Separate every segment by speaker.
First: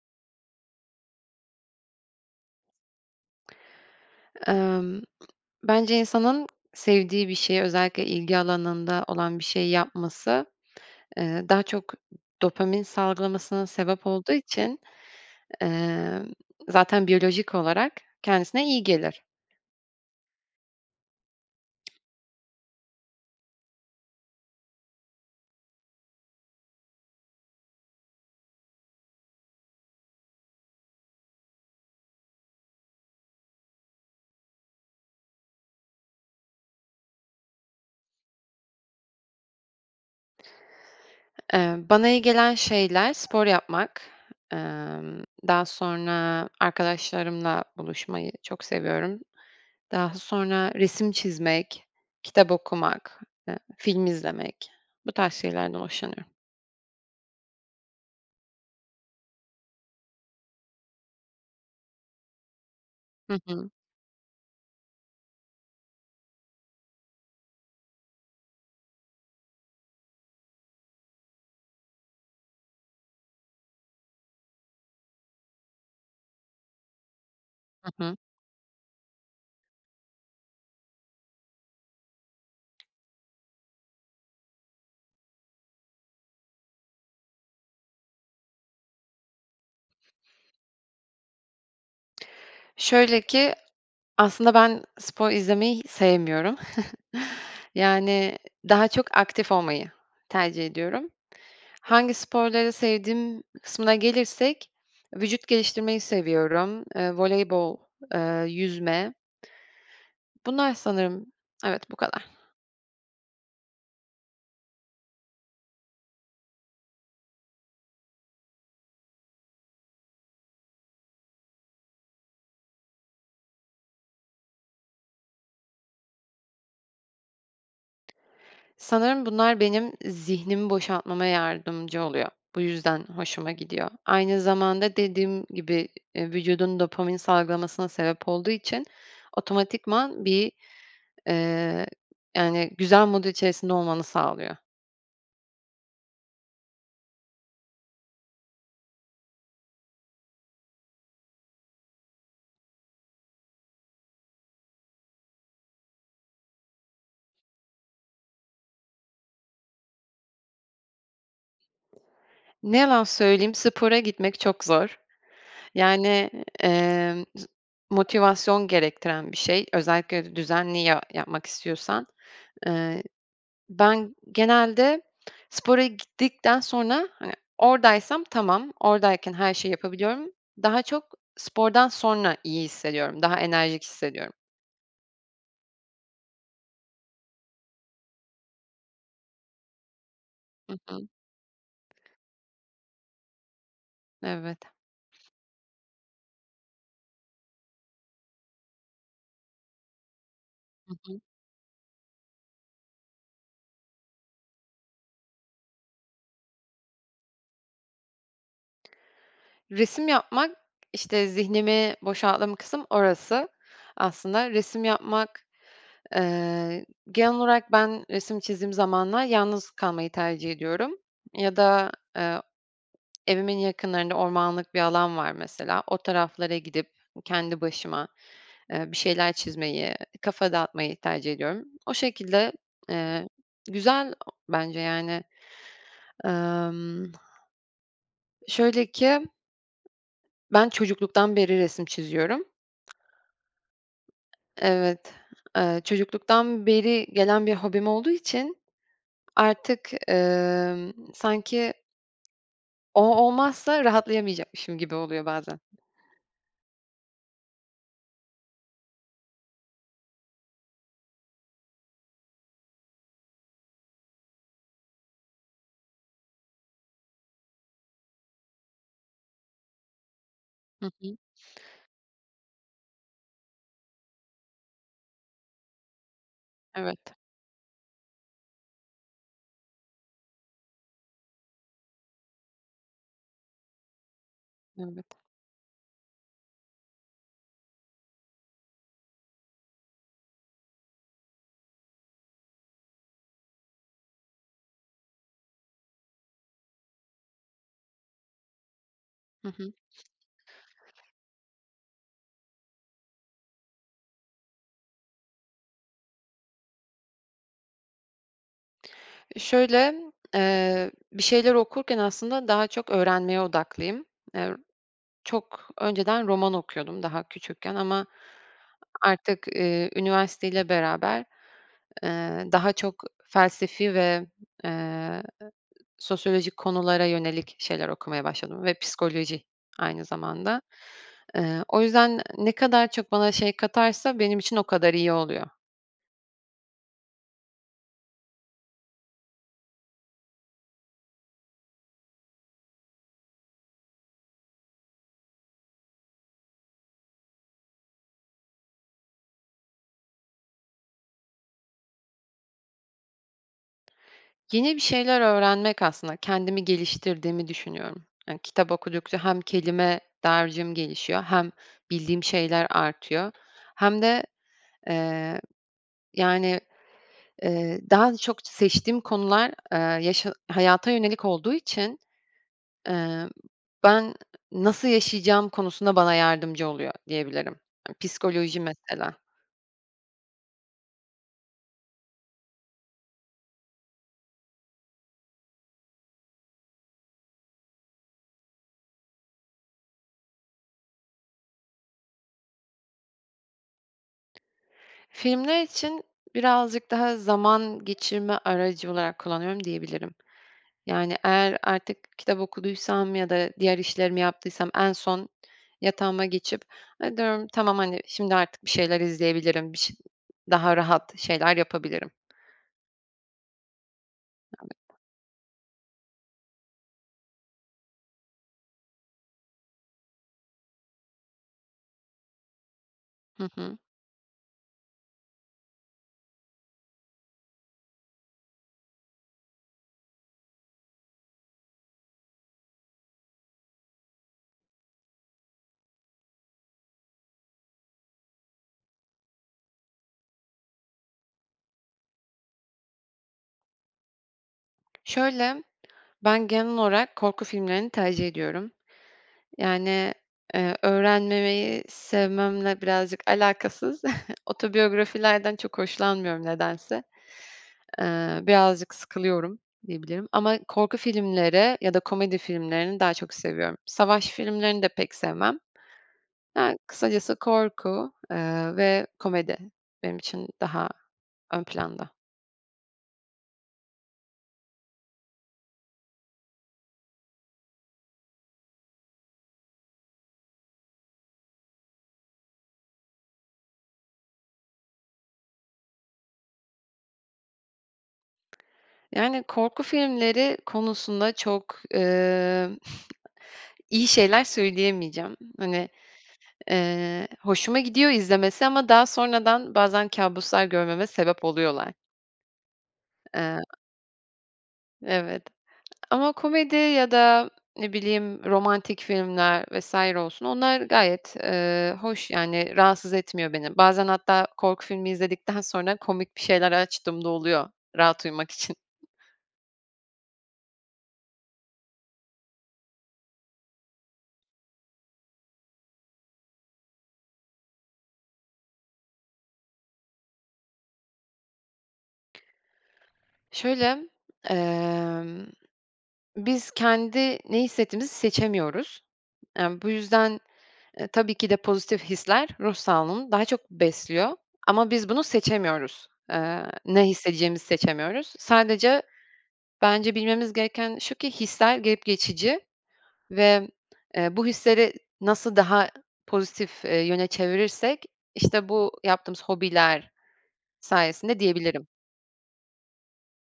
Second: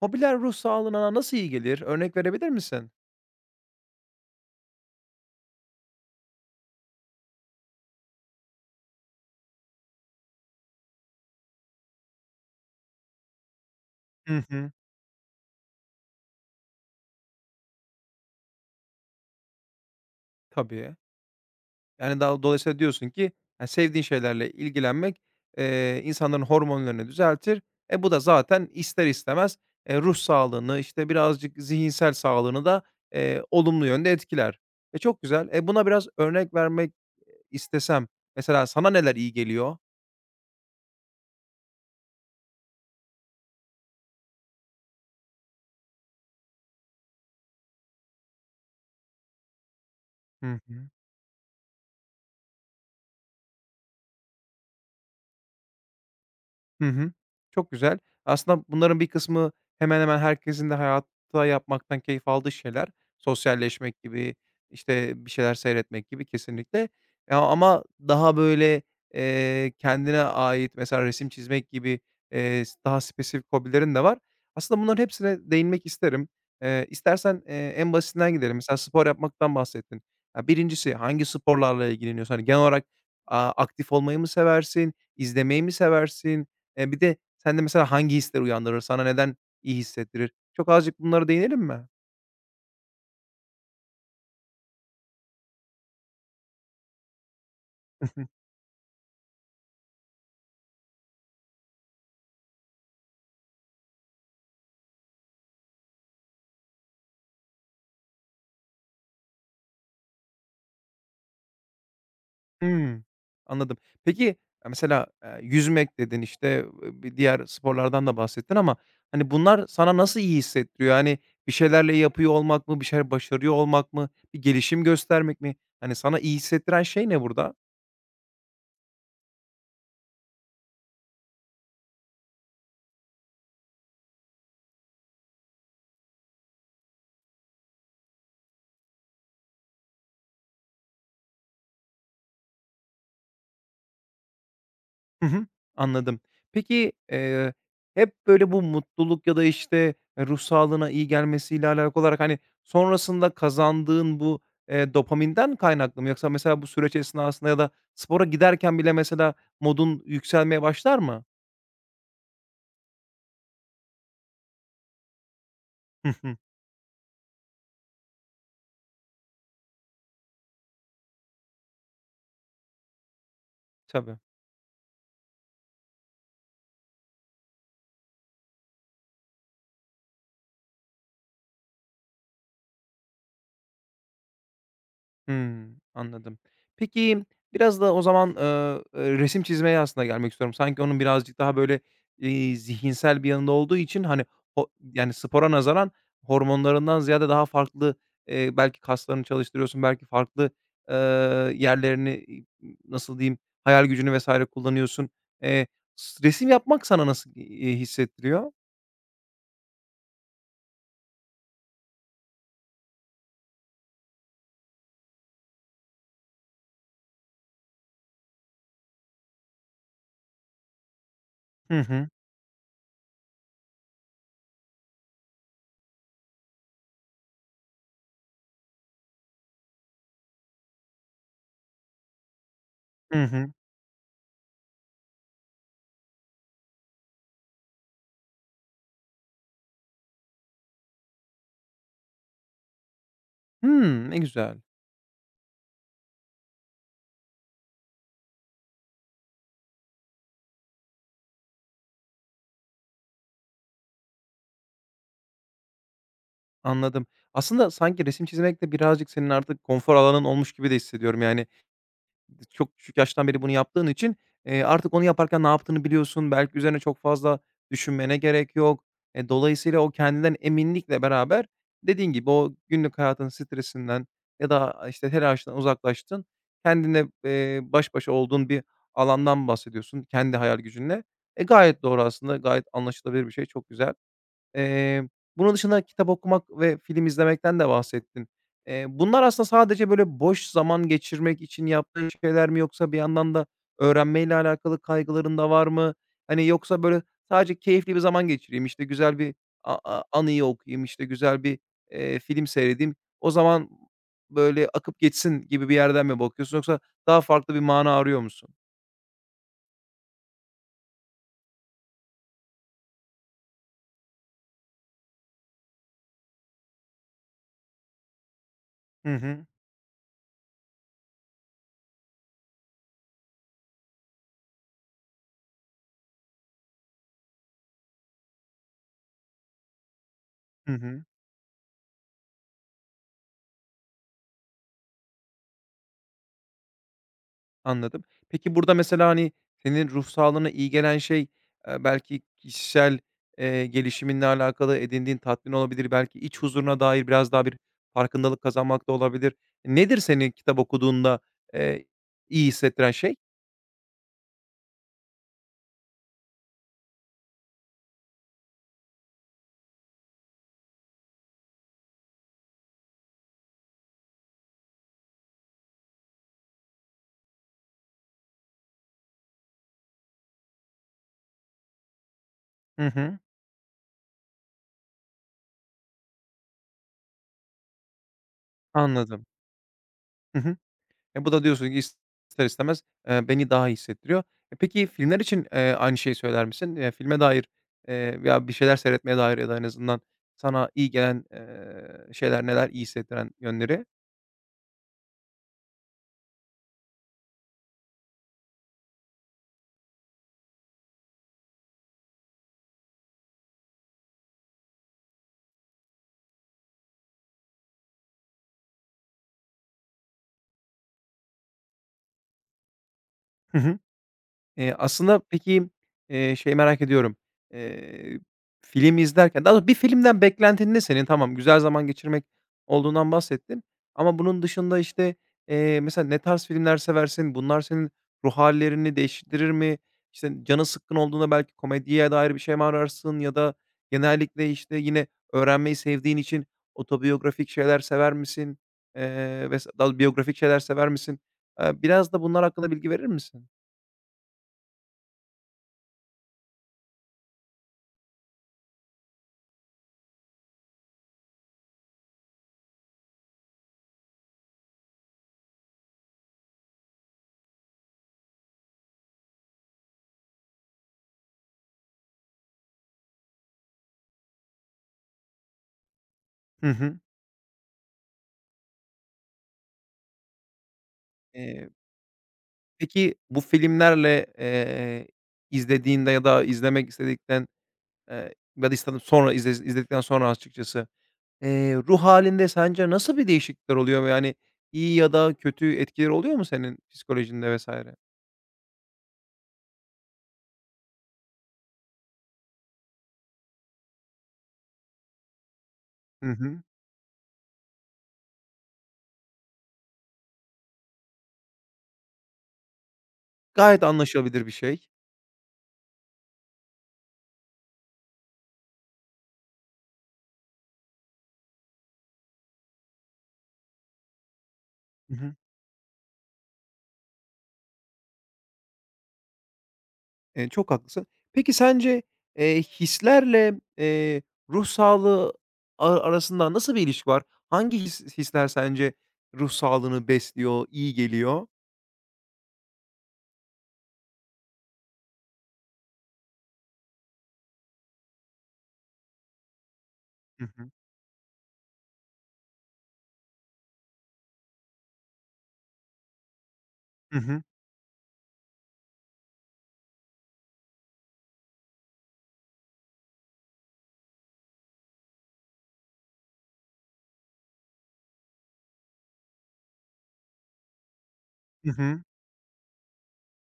Speaker 1: Hobiler ruh sağlığına nasıl iyi gelir? Örnek verebilir misin?
Speaker 2: Emm, Bence insanın sevdiği bir şeyi, özellikle ilgi alanında olan bir şey yapması, daha çok dopamin salgılamasına sebep olduğu
Speaker 1: Hı hı.
Speaker 2: için, emm, zaten biyolojik olarak kendisine iyi gelir.
Speaker 1: Tabii. Yani, daha dolayısıyla diyorsun ki, yani, sevdiğin şeylerle ilgilenmek, insanların hormonlarını düzeltir. E, bu da zaten ister istemez, ruh sağlığını, işte, birazcık zihinsel sağlığını da, olumlu yönde etkiler. E, çok güzel. E, buna biraz örnek vermek istesem, mesela sana neler iyi geliyor?
Speaker 2: Bana iyi gelen şeyler spor yapmak, daha sonra arkadaşlarımla buluşmayı çok seviyorum. Daha
Speaker 1: Hı
Speaker 2: sonra
Speaker 1: hı.
Speaker 2: resim çizmek, kitap okumak, film izlemek, bu tarz şeylerden hoşlanıyorum.
Speaker 1: Hı hı. Çok güzel. Aslında bunların bir kısmı hemen hemen herkesin de hayatta yapmaktan keyif aldığı şeyler.
Speaker 2: Hı hı.
Speaker 1: Sosyalleşmek gibi, işte, bir şeyler seyretmek gibi kesinlikle. Ya, ama daha, böyle, kendine ait mesela resim çizmek gibi, daha spesifik hobilerin de var. Aslında bunların hepsine değinmek isterim. İstersen,
Speaker 2: Hı
Speaker 1: en
Speaker 2: hı.
Speaker 1: basitinden gidelim. Mesela spor yapmaktan bahsettin. Ya, 1'incisi hangi sporlarla ilgileniyorsun? Hani, genel olarak, aktif olmayı mı seversin, izlemeyi mi seversin? E, bir de sende mesela hangi hisler uyandırır? Sana neden iyi hissettirir? Çok azıcık bunlara değinelim mi?
Speaker 2: Şöyle ki, aslında ben spor izlemeyi sevmiyorum. Yani, daha çok aktif olmayı tercih ediyorum. Hangi sporları sevdiğim kısmına gelirsek, vücut geliştirmeyi seviyorum. Voleybol, yüzme. Bunlar sanırım evet, bu kadar.
Speaker 1: Hımm, anladım. Peki, ya, mesela, yüzmek dedin, işte, bir diğer sporlardan da bahsettin ama, hani, bunlar sana nasıl iyi hissettiriyor? Yani, bir şeylerle yapıyor olmak mı? Bir şeyler başarıyor olmak mı? Bir gelişim göstermek mi? Hani, sana iyi hissettiren şey ne burada?
Speaker 2: Sanırım bunlar benim zihnimi boşaltmama yardımcı oluyor. Bu yüzden hoşuma gidiyor. Aynı zamanda dediğim gibi, vücudun dopamin salgılamasına sebep olduğu için otomatikman bir Eee, yani, güzel mood içerisinde olmanı sağlıyor.
Speaker 1: Hı hı, anladım. Peki, hep böyle bu mutluluk ya da, işte, ruh sağlığına iyi gelmesiyle alakalı olarak, hani, sonrasında kazandığın bu, dopaminden kaynaklı mı? Yoksa mesela bu süreç esnasında ya da spora giderken bile mesela modun yükselmeye başlar mı?
Speaker 2: Ne yalan söyleyeyim, spora gitmek çok zor.
Speaker 1: Hı
Speaker 2: Yani,
Speaker 1: hı,
Speaker 2: emm, motivasyon gerektiren bir şey. Özellikle düzenli ya yapmak istiyorsan. Eee, ben
Speaker 1: tabii.
Speaker 2: genelde spora gittikten sonra, hani, oradaysam tamam, oradayken her şeyi yapabiliyorum. Daha çok spordan sonra iyi hissediyorum, daha enerjik hissediyorum.
Speaker 1: Hımm, anladım. Peki, biraz da o zaman, resim çizmeye aslında gelmek istiyorum.
Speaker 2: Hı
Speaker 1: Sanki onun
Speaker 2: hı.
Speaker 1: birazcık daha böyle, zihinsel bir yanında olduğu için, hani,
Speaker 2: Evet.
Speaker 1: o yani, spora nazaran hormonlarından ziyade daha farklı, belki kaslarını çalıştırıyorsun, belki farklı,
Speaker 2: Hı
Speaker 1: eee,
Speaker 2: hı.
Speaker 1: yerlerini, nasıl diyeyim, hayal gücünü vs. kullanıyorsun. Eee, s Resim yapmak sana nasıl, hissettiriyor?
Speaker 2: Resim yapmak, işte, zihnimi boşalttığım kısım orası aslında. Resim yapmak, eee, genel olarak ben resim çizdiğim zamanlar yalnız kalmayı tercih ediyorum ya
Speaker 1: Hı
Speaker 2: da,
Speaker 1: hı.
Speaker 2: evimin yakınlarında ormanlık bir alan var mesela. O taraflara gidip kendi başıma, bir şeyler çizmeyi, kafa dağıtmayı tercih ediyorum. O şekilde,
Speaker 1: Hı
Speaker 2: eee,
Speaker 1: hı.
Speaker 2: güzel bence yani. Emm, şöyle ki ben çocukluktan beri resim çiziyorum.
Speaker 1: Hımm, ne güzel.
Speaker 2: Evet, çocukluktan beri gelen bir hobim olduğu için artık, sanki o olmazsa rahatlayamayacakmışım gibi oluyor bazen.
Speaker 1: Anladım. Aslında sanki resim çizmek de birazcık senin artık konfor alanın olmuş gibi de hissediyorum. Yani, çok küçük yaştan beri bunu yaptığın için, artık onu yaparken ne yaptığını biliyorsun. Belki üzerine çok fazla düşünmene gerek yok. E, dolayısıyla o kendinden
Speaker 2: Hı
Speaker 1: eminlikle
Speaker 2: hı.
Speaker 1: beraber dediğin gibi o günlük hayatın stresinden ya da, işte, telaştan uzaklaştın,
Speaker 2: Evet,
Speaker 1: kendine baş başa olduğun bir alandan bahsediyorsun kendi hayal gücünle. E, gayet doğru aslında, gayet anlaşılabilir bir şey, çok güzel.
Speaker 2: evet.
Speaker 1: Eee, Bunun dışında kitap okumak ve film izlemekten de bahsettin. Bunlar aslında sadece böyle boş zaman geçirmek için yaptığın şeyler mi yoksa bir yandan da öğrenmeyle alakalı kaygıların da var mı? Hani, yoksa böyle sadece keyifli bir zaman geçireyim, işte, güzel bir
Speaker 2: Hı hı.
Speaker 1: a a anıyı okuyayım, işte, güzel bir, film seyredeyim, o zaman böyle akıp geçsin gibi bir yerden mi bakıyorsun yoksa daha farklı bir mana arıyor musun?
Speaker 2: Şöyle, bir şeyler okurken aslında daha çok öğrenmeye odaklıyım. Eee, çok önceden roman okuyordum daha küçükken ama
Speaker 1: Hı hı.
Speaker 2: artık, üniversiteyle beraber, daha çok felsefi ve, eee, sosyolojik konulara yönelik şeyler okumaya başladım ve psikoloji aynı zamanda.
Speaker 1: Hı hı.
Speaker 2: O yüzden ne kadar çok bana şey katarsa benim için o kadar iyi oluyor.
Speaker 1: Anladım. Peki, burada mesela, hani, senin ruh sağlığına iyi gelen şey, belki kişisel, gelişiminle alakalı edindiğin tatmin olabilir, belki iç huzuruna dair biraz daha bir farkındalık kazanmak da olabilir. Nedir senin kitap okuduğunda, eee, İyi hissettiren şey?
Speaker 2: Yeni bir şeyler öğrenmek aslında kendimi geliştirdiğimi düşünüyorum. Yani kitap okudukça hem kelime dağarcığım gelişiyor hem bildiğim şeyler artıyor hem de, eee, yani daha çok seçtiğim konular, yaşa hayata yönelik olduğu için,
Speaker 1: Hı hı,
Speaker 2: eee, ben nasıl yaşayacağım konusunda bana yardımcı oluyor diyebilirim. Hani, psikoloji mesela.
Speaker 1: anladım. Hı hı. E, bu da diyorsun ki ister istemez, beni daha iyi hissettiriyor. E, peki filmler için, aynı şeyi söyler misin? Filme dair, veya bir şeyler seyretmeye dair ya da en azından, sana iyi gelen, şeyler neler, iyi hissettiren yönleri?
Speaker 2: Filmler için birazcık daha zaman geçirme aracı olarak kullanıyorum diyebilirim. Yani eğer artık kitap okuduysam ya da diğer işlerimi yaptıysam en son yatağıma geçip, hani, diyorum tamam, hani, şimdi artık bir şeyler izleyebilirim, bir şey daha rahat şeyler yapabilirim.
Speaker 1: Hı hı. Aslında peki, şeyi merak ediyorum. Eee, Film izlerken daha doğrusu bir filmden beklentin ne senin? Tamam, güzel zaman geçirmek olduğundan
Speaker 2: Hı
Speaker 1: bahsettin
Speaker 2: hı.
Speaker 1: ama bunun dışında, işte, mesela ne tarz filmler seversin? Bunlar senin ruh hallerini değiştirir mi? İşte, canın sıkkın olduğunda belki komediye dair bir şey mi ararsın ya da genellikle, işte, yine öğrenmeyi sevdiğin için otobiyografik şeyler sever misin? Vs. daha biyografik şeyler sever misin? Biraz da bunlar hakkında bilgi verir misin?
Speaker 2: Şöyle ben genel olarak korku filmlerini tercih ediyorum. Yani, öğrenmemeyi sevmemle birazcık alakasız. Otobiyografilerden çok hoşlanmıyorum nedense. Birazcık sıkılıyorum diyebilirim ama korku filmleri ya da komedi filmlerini daha çok seviyorum. Savaş filmlerini de pek sevmem.
Speaker 1: Hı
Speaker 2: Yani,
Speaker 1: hı.
Speaker 2: kısacası korku, ve komedi benim için daha ön
Speaker 1: Eee,
Speaker 2: planda.
Speaker 1: peki bu filmlerle, izlediğinde ya da izlemek istedikten, ya da istedim sonra izledikten sonra açıkçası, ruh hâlinde sence nasıl bir değişiklikler oluyor ve, yani, iyi ya da kötü etkileri oluyor mu senin psikolojinde vs?
Speaker 2: Yani, korku filmleri konusunda çok, İyi şeyler söyleyemeyeceğim. Hani,
Speaker 1: Hı hı.
Speaker 2: hoşuma gidiyor izlemesi ama daha sonradan bazen kabuslar görmeme sebep oluyorlar. Eee,
Speaker 1: Gayet anlaşılabilir bir şey.
Speaker 2: evet ama komedi ya da ne bileyim romantik filmler vesaire olsun onlar gayet, hoş yani rahatsız etmiyor beni. Bazen hatta korku filmi
Speaker 1: Hı hı.
Speaker 2: izledikten sonra komik bir şeyler açtığımda oluyor rahat uyumak için.
Speaker 1: Çok haklısın. Peki sence, hislerle, ruh sağlığı arasında nasıl bir ilişki var? Hangi hisler sence ruh sağlığını besliyor, iyi geliyor?
Speaker 2: Şöyle, emm, biz kendi ne hissettiğimizi seçemiyoruz. Yani bu yüzden
Speaker 1: Hı hı.
Speaker 2: Tabii ki de pozitif hisler ruh sağlığını daha çok besliyor ama biz bunu seçemiyoruz. Ne
Speaker 1: Hı hı.
Speaker 2: hissedeceğimizi seçemiyoruz. Sadece bence bilmemiz gereken şu ki hisler gelip geçici ve, bu hisleri nasıl daha pozitif, yöne çevirirsek, işte, bu yaptığımız hobiler sayesinde
Speaker 1: Hı
Speaker 2: diyebilirim.
Speaker 1: hı.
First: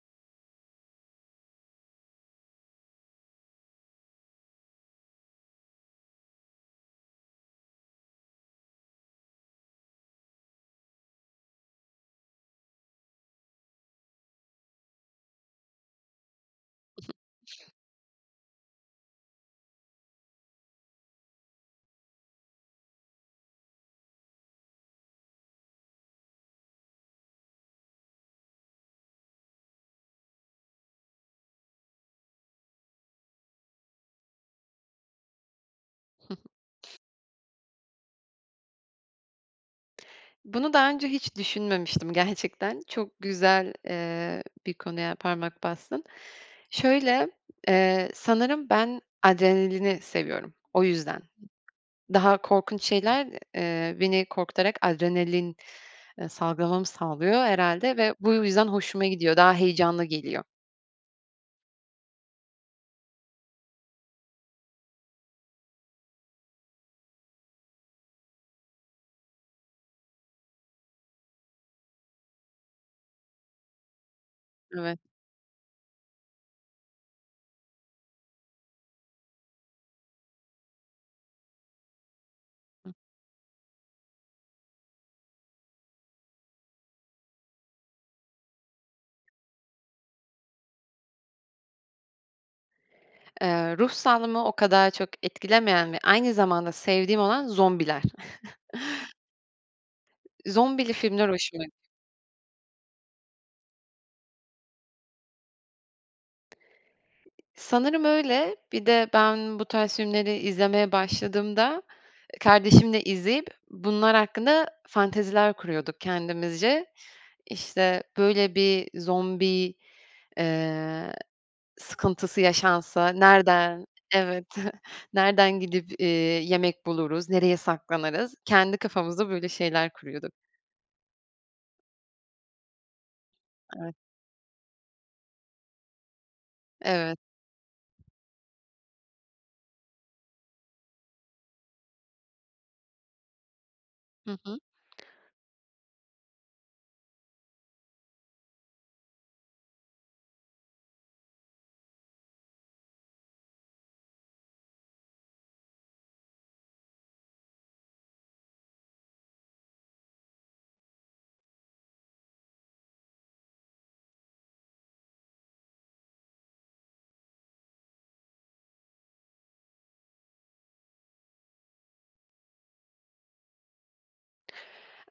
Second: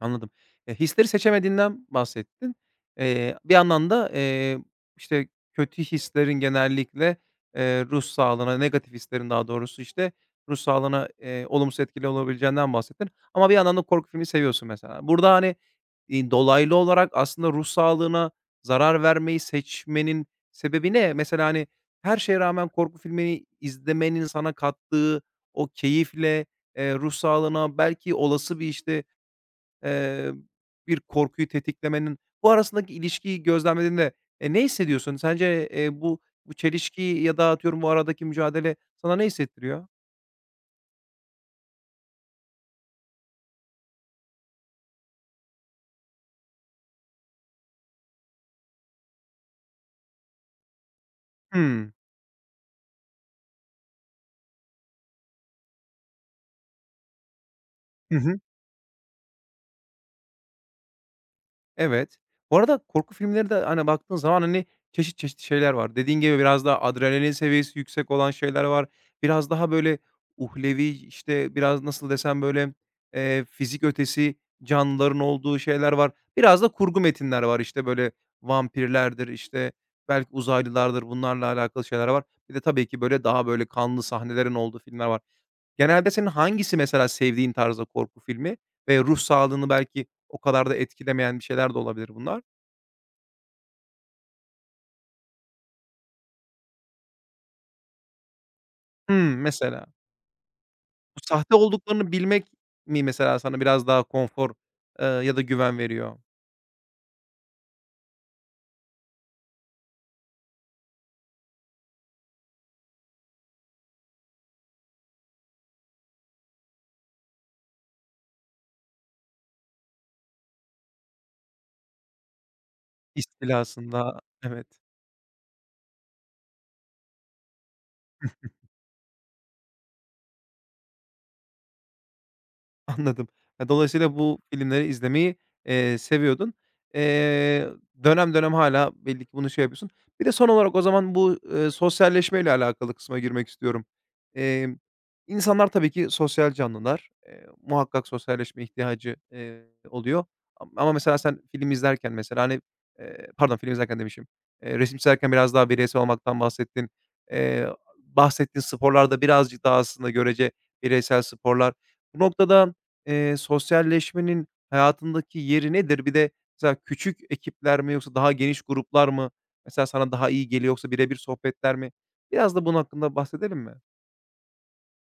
Speaker 1: Anladım. E, hisleri seçemediğinden bahsettin. Bir yandan da, işte, kötü hislerin genellikle, ruh sağlığına, negatif hislerin daha doğrusu, işte, ruh sağlığına, olumsuz etkili olabileceğinden bahsettin ama bir yandan da korku filmi seviyorsun mesela. Burada, hani, dolaylı olarak aslında ruh sağlığına zarar vermeyi seçmenin sebebi ne? Mesela, hani, her şeye rağmen korku filmini izlemenin sana kattığı o keyifle, ruh sağlığına belki olası bir, işte, Eee, bir korkuyu tetiklemenin bu arasındaki ilişkiyi gözlemlediğinde, ne hissediyorsun? Sence, bu çelişki ya da atıyorum bu aradaki mücadele sana ne hissettiriyor?
Speaker 2: Bunu daha önce hiç düşünmemiştim gerçekten. Çok güzel, bir konuya parmak bastın. Şöyle, sanırım ben adrenalini seviyorum. O yüzden.
Speaker 1: Hımm.
Speaker 2: Daha korkunç şeyler, beni korkutarak adrenalin, salgılamamı sağlıyor herhâlde ve
Speaker 1: Hı
Speaker 2: bu
Speaker 1: hı.
Speaker 2: yüzden hoşuma gidiyor. Daha heyecanlı geliyor.
Speaker 1: Evet. Bu arada korku filmleri de, hani, baktığın zaman, hani, çeşit çeşit şeyler var. Dediğin gibi biraz daha adrenalin seviyesi yüksek olan şeyler var. Biraz daha, böyle, uhlevi, işte, biraz nasıl desem, böyle, fizik ötesi
Speaker 2: Evet.
Speaker 1: canlıların olduğu şeyler var. Biraz da kurgu metinler var. İşte, böyle, vampirlerdir, işte, belki uzaylılardır, bunlarla alakalı şeyler var. Bir de tabii ki, böyle, daha, böyle, kanlı sahnelerin olduğu filmler var. Genelde senin hangisi mesela sevdiğin tarzda korku filmi ve ruh sağlığını belki o kadar da etkilemeyen bir şeyler de olabilir bunlar?
Speaker 2: Ruh sağlığımı o kadar çok etkilemeyen ve aynı zamanda sevdiğim olan zombiler.
Speaker 1: Hımm, mesela.
Speaker 2: Zombili
Speaker 1: Bu
Speaker 2: filmler
Speaker 1: sahte
Speaker 2: hoşuma
Speaker 1: olduklarını bilmek mi mesela sana biraz daha konfor, ya da güven veriyor?
Speaker 2: sanırım öyle. Bir de ben bu tarz filmleri izlemeye başladığımda kardeşimle izleyip bunlar hakkında fanteziler kuruyorduk kendimizce. İşte, böyle bir zombi, eee, sıkıntısı yaşansa nereden
Speaker 1: İstilasında.
Speaker 2: evet,
Speaker 1: Evet.
Speaker 2: nereden gidip, yemek buluruz, nereye saklanırız? Kendi kafamızda böyle şeyler kuruyorduk.
Speaker 1: Anladım. Ya,
Speaker 2: Evet,
Speaker 1: dolayısıyla bu filmleri izlemeyi, seviyordun.
Speaker 2: evet.
Speaker 1: Eee, Dönem dönem hâlâ belli ki bunu şey yapıyorsun. Bir de son olarak o zaman bu, sosyalleşmeyle alakalı kısma girmek istiyorum.
Speaker 2: Hı hı.
Speaker 1: Emm, insanlar tabii ki sosyal canlılar. Muhakkak sosyalleşme ihtiyacı, oluyor. Ama mesela sen film izlerken mesela, hani, pardon film izlerken demişim, resim çizerken biraz daha bireysel olmaktan bahsettin. Eee, Bahsettiğin sporlarda birazcık daha aslında görece bireysel sporlar. Bu noktada sosyalleşmenin hayatındaki yeri nedir? Bir de mesela küçük ekipler mi yoksa daha geniş gruplar mı mesela sana daha iyi geliyor yoksa birebir sohbetler mi? Biraz da bunun hakkında bahsedelim mi?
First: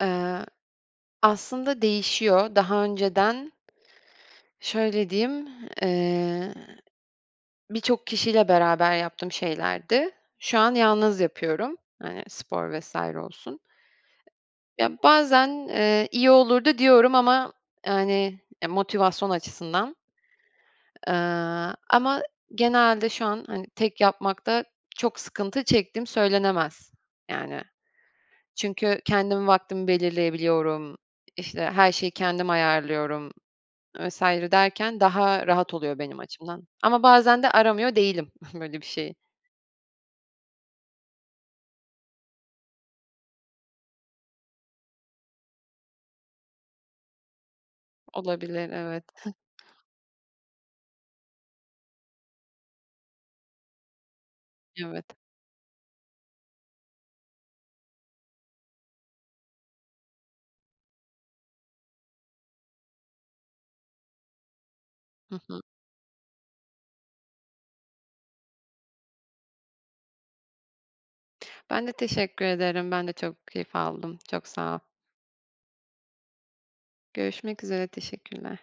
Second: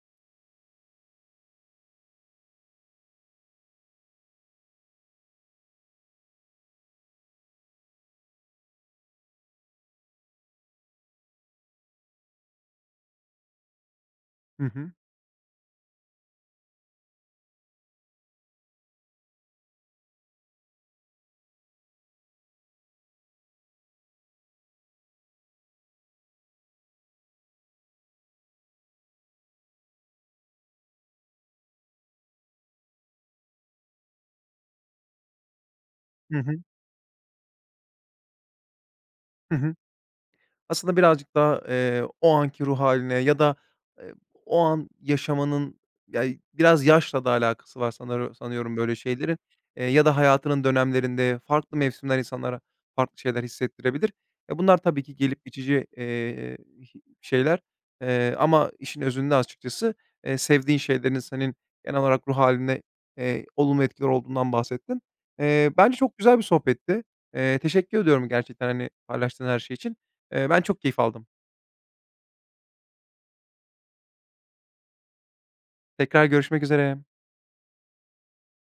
Speaker 2: Eee, aslında değişiyor. Daha önceden şöyle diyeyim, birçok kişiyle beraber yaptığım şeylerdi. Şu an yalnız yapıyorum. Yani spor vesaire olsun.
Speaker 1: Hı hı.
Speaker 2: Ya, bazen, iyi olurdu diyorum ama, yani, motivasyon açısından. Eee, ama genelde şu an, hani, tek yapmakta çok sıkıntı çektiğim söylenemez, yani. Çünkü kendim vaktimi belirleyebiliyorum, işte, her şeyi kendim ayarlıyorum vesaire derken daha rahat oluyor benim
Speaker 1: Hı hı.
Speaker 2: açımdan. Ama bazen de aramıyor değilim böyle bir şey
Speaker 1: Hı hı. Aslında birazcık daha, o anki ruh haline ya da, eee, o an yaşamanın, ya, biraz yaşla da alakası var sanarı
Speaker 2: olabilir,
Speaker 1: sanıyorum böyle
Speaker 2: evet.
Speaker 1: şeylerin, ya da hayatının dönemlerinde farklı mevsimler insanlara farklı şeyler hissettirebilir. E, bunlar tabii
Speaker 2: Evet.
Speaker 1: ki gelip geçici, hi şeyler, ama işin özünde açıkçası, sevdiğin şeylerin senin genel olarak ruh hâline, olumlu etkiler olduğundan bahsettin.
Speaker 2: Hı hı.
Speaker 1: Bence çok güzel bir sohbetti. Teşekkür ediyorum gerçekten, hani, paylaştığın her şey için. Ben çok keyif aldım.
Speaker 2: Ben de teşekkür ederim. Ben de çok keyif aldım. Çok sağ ol.
Speaker 1: Tekrar görüşmek üzere.
Speaker 2: Görüşmek üzere. Teşekkürler.